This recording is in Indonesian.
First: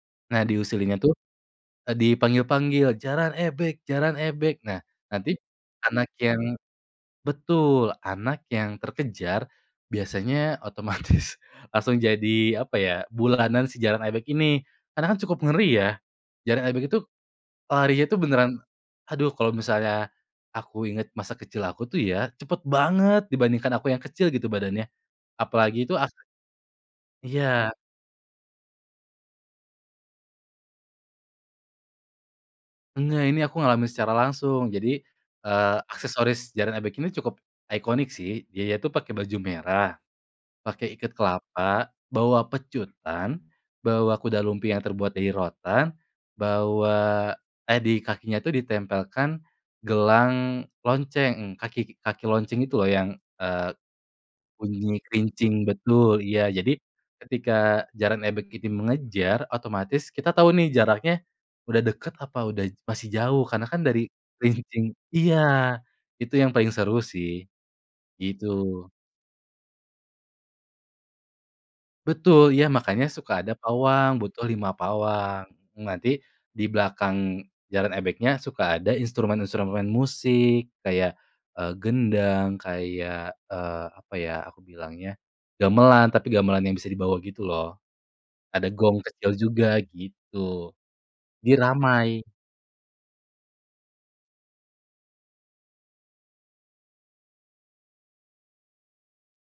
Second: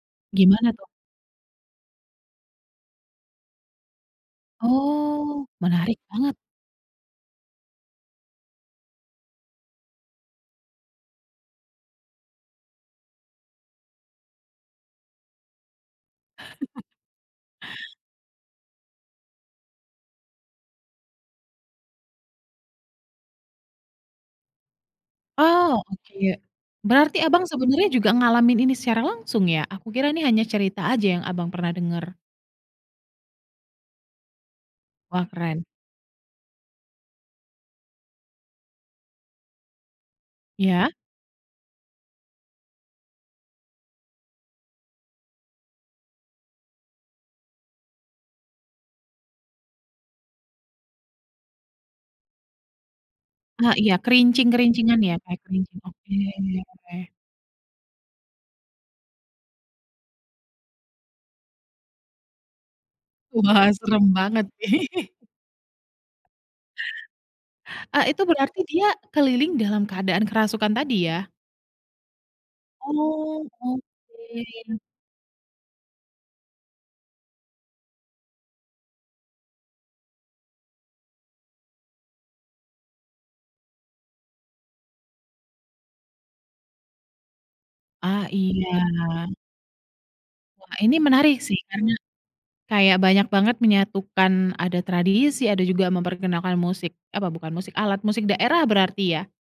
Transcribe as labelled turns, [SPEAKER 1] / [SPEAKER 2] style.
[SPEAKER 1] Nah,
[SPEAKER 2] Gimana tuh?
[SPEAKER 1] diusillinya tuh, e dipanggil-panggil, "Jaran ebeg jaran ebeg." Nah, nanti
[SPEAKER 2] Oh, menarik
[SPEAKER 1] anak
[SPEAKER 2] banget.
[SPEAKER 1] yang betul, anak yang terkejar biasanya otomatis langsung jadi apa ya, bulanan si jaran ebeg ini. Karena kan cukup ngeri ya, jaran ebeg itu, larinya itu beneran aduh kalau misalnya aku inget masa kecil aku tuh ya, cepet banget dibandingkan aku yang kecil gitu badannya.
[SPEAKER 2] Oh,
[SPEAKER 1] Apalagi tuh ak
[SPEAKER 2] oke. Berarti Abang
[SPEAKER 1] Iya.
[SPEAKER 2] sebenarnya juga ngalamin ini secara langsung ya? Aku kira nih hanya cerita aja yang Abang pernah dengar.
[SPEAKER 1] Enggak, ini aku ngalamin secara langsung. Jadi,
[SPEAKER 2] Wah, keren.
[SPEAKER 1] eee, aksesoris jaran ebeg ini cukup iconic sih. Dia itu pakai baju merah, pakai
[SPEAKER 2] Iya.
[SPEAKER 1] ikat kelapa, bawa pecutan, bawa kuda lumping yang terbuat dari rotan, bawa eh, di kakinya tuh ditempelkan gelang lonceng, kaki kaki lonceng itu loh yang, eee,
[SPEAKER 2] Ah iya,
[SPEAKER 1] bunyi
[SPEAKER 2] kerincing-kerincingan ya, kayak
[SPEAKER 1] kerincing
[SPEAKER 2] kerincing, oke.
[SPEAKER 1] betul, iya. Jadi ketika jaran ebeg ini mengejar, otomatis kita tahu nih jaraknya udah deket, apa udah masih jauh. Karena
[SPEAKER 2] Wah,
[SPEAKER 1] kan dari
[SPEAKER 2] serem banget.
[SPEAKER 1] kerincing iya, itu yang paling seru sih,
[SPEAKER 2] A itu berarti dia
[SPEAKER 1] gitu.
[SPEAKER 2] keliling dalam keadaan kerasukan tadi ya?
[SPEAKER 1] Betul, iya, makanya suka
[SPEAKER 2] Oh,
[SPEAKER 1] ada pawang, butuh 5
[SPEAKER 2] oke.
[SPEAKER 1] pawang. Nanti di belakang jaran ebegnya suka ada instrumen-instrumen musik, kayak, eee, gendang kayak, eee, apa ya, aku bilangnya gamelan tapi gamelan yang bisa dibawa gitu loh.
[SPEAKER 2] Ah
[SPEAKER 1] Ada gong
[SPEAKER 2] iya.
[SPEAKER 1] kecil juga gitu,
[SPEAKER 2] Wah, ini menarik
[SPEAKER 1] jadi
[SPEAKER 2] sih, karena
[SPEAKER 1] ramai.
[SPEAKER 2] kayak banyak banget menyatukan, ada tradisi, ada juga memperkenalkan musik apa bukan musik, alat musik daerah berarti ya?